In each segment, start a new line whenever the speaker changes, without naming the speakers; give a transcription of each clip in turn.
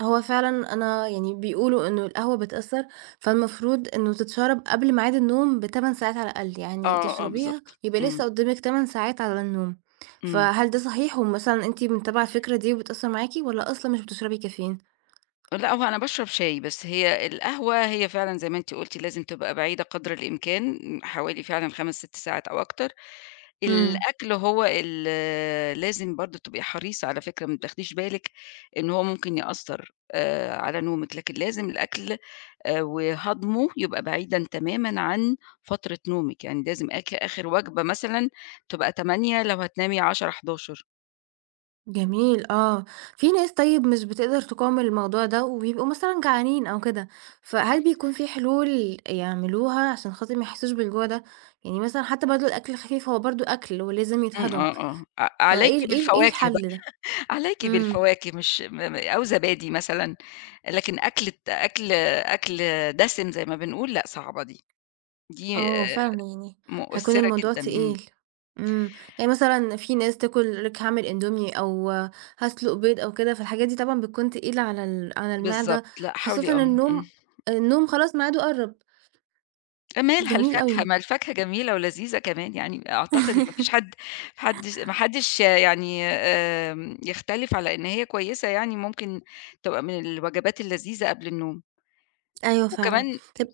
هو فعلًا أنا يعني بيقولوا إنّه القهوة بتأثّر، فالمفروض إنّه تتشَرب قبل ميعاد النوم ب8 ساعات على الأقل، يعني
آه، آه
تشربيها
بالضبط،
يبقى
امم.
لسّه قدّامك 8 ساعات على النوم،
امم.
فهل ده صحيح؟ ومثلًا أنتِ متابعة الفكرة دي وبتأثّر معاكِ والَّا أصلًا مش بتشربي Caffeine؟
لأ، هو أنا باشرب شاي بس هي القهوة هي فعلًا زي ما أنتِ قُلتِ لازم تبقى بعيدة قدر الإمكان، حوالي فعلًا 5 6 ساعات أو أكتر،
امم.
الأكل هو ال لازم برضه تبقي حريصة على فكرة ما بتاخديش بالك إن هو ممكن يأثّر، آآ، على نومِك لكن لازم الأكل، آآ، وهضمُه يبقى بعيدًا تمامًا عن فترة نومِك، يعني لازم اك آخِر وجبة مثلًا، تبقى 20:00 لو هتنامي 22:00 23:00.
جميل آه، في ناس طيّب مش بتقدر تقاوم الموضوع ده وبيبقوا مثلًا جعانين أو كده، فهل بيكون في حلول يعملوها عشان خاطر ما يحسّوش بالجوع ده، يعني مثلًا حتّى برضه الأكل الخفيف هو برضه أكْل ولازم
امم،
يتهضَم،
آه، آه، ع عليكِ
فإيه ال إيه ال إيه
بالفواكه بقى،
الحَلّ ده،
عليكِ
امم.
بالفواكه مش م م أو زبادي مثلًا، لكن أكلة أكْل أكْل دَسِم زي ما بنقول لأ صعبة دي،
آه
دي
هو
آآ،
فعلًا يعني هيكون
مؤثّرة
الموضوع
جدًا، امم.
تقيل، امم، يعني مثلًا في ناس تاكل لِك هاعمل إندومي أو هاسلُق بيض أو كده، فالحاجات دي طبعًا بتكون تقيلة على ال على
بالضبط،
المعدة،
لأ حاولي
خاصةً
آه، امم.
النوم، النوم خلاص ميعادُه قرَّب.
مالها
جميل
الفاكهة
أوي.
ما الفاكهة جميلة ولذيذة كمان يعني أعتقد إن ما فيش حد حدش ما حدش يعني آمم، يختلف على إن هي كويّسة يعني ممكن تبقى من الوجبات اللذيذة قبل النوم.
أيوه فعلًا،
وكمان
طَب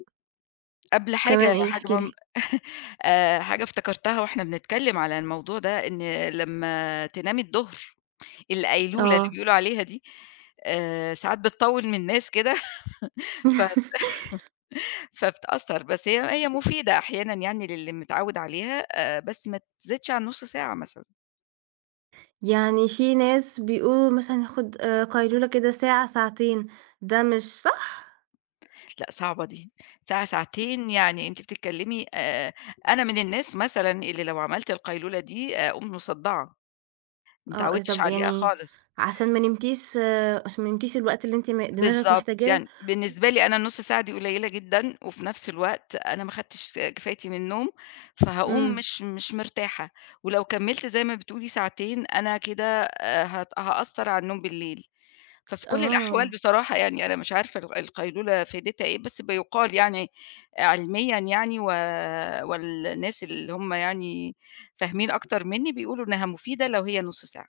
قبل حاجة
وكمان
هي
إيه
حاجة
احكي لي.
مهمة، آآ، حاجة افتكرتها وإحنا بنتكلّم على الموضوع ده إن لمّا تنامي الضُهر، القيلولة اللي
آه.
بيقولوا عليها دي، آآ، ساعات بتطوِّل من ناس كده، فت فبتأثّر بس هي هي مفيدة أحيانًا يعني للي متعوّد عليها آآ، بس ما تزيدش عن نُصّ ساعة مثلًا.
يعني في ناس بيقولوا مثلًا ياخد آآ، قيلولة كده ساعة ساعتين، ده مش صح؟!
لأ، صعبة دي، ساعة ساعتين يعني أنتِ بتتكلّمي آآ، أنا من الناس مثلًا اللي لو عَمَلت القيلولة دي آآ، أقوم مصدَّعة، ما
آه أ
اتعوّدتش
طَب
عليها
يعني،
خالص.
عشان ما نمتيش عشان ما نمتيش الوقت اللي أنتِ م دماغِك
بالضبط،
محتاجاه
يعني بالنسبة لي أنا النُصّ ساعة دي قليّلة جدًا، وفي نَفْس الوقت أنا ما خدتش آآ، كفايتي من النوم، فهاقوم
امم.
مش مش مرتاحة، ولو كمِّلت زي ما بتقولي ساعتين، أنا كده آآ، هت هأثّر على النوم بالليل، ففي كُلّ الأحوال
آه.
بصراحة يعني أنا مش عارفة ال القيلولة فايدتها إيه بس بيُقال يعني علميًا يعني و والناس اللي هم يعني فاهمين أكتر مِنّي بيقولوا إنّها مفيدة لو هي نُصّ ساعة.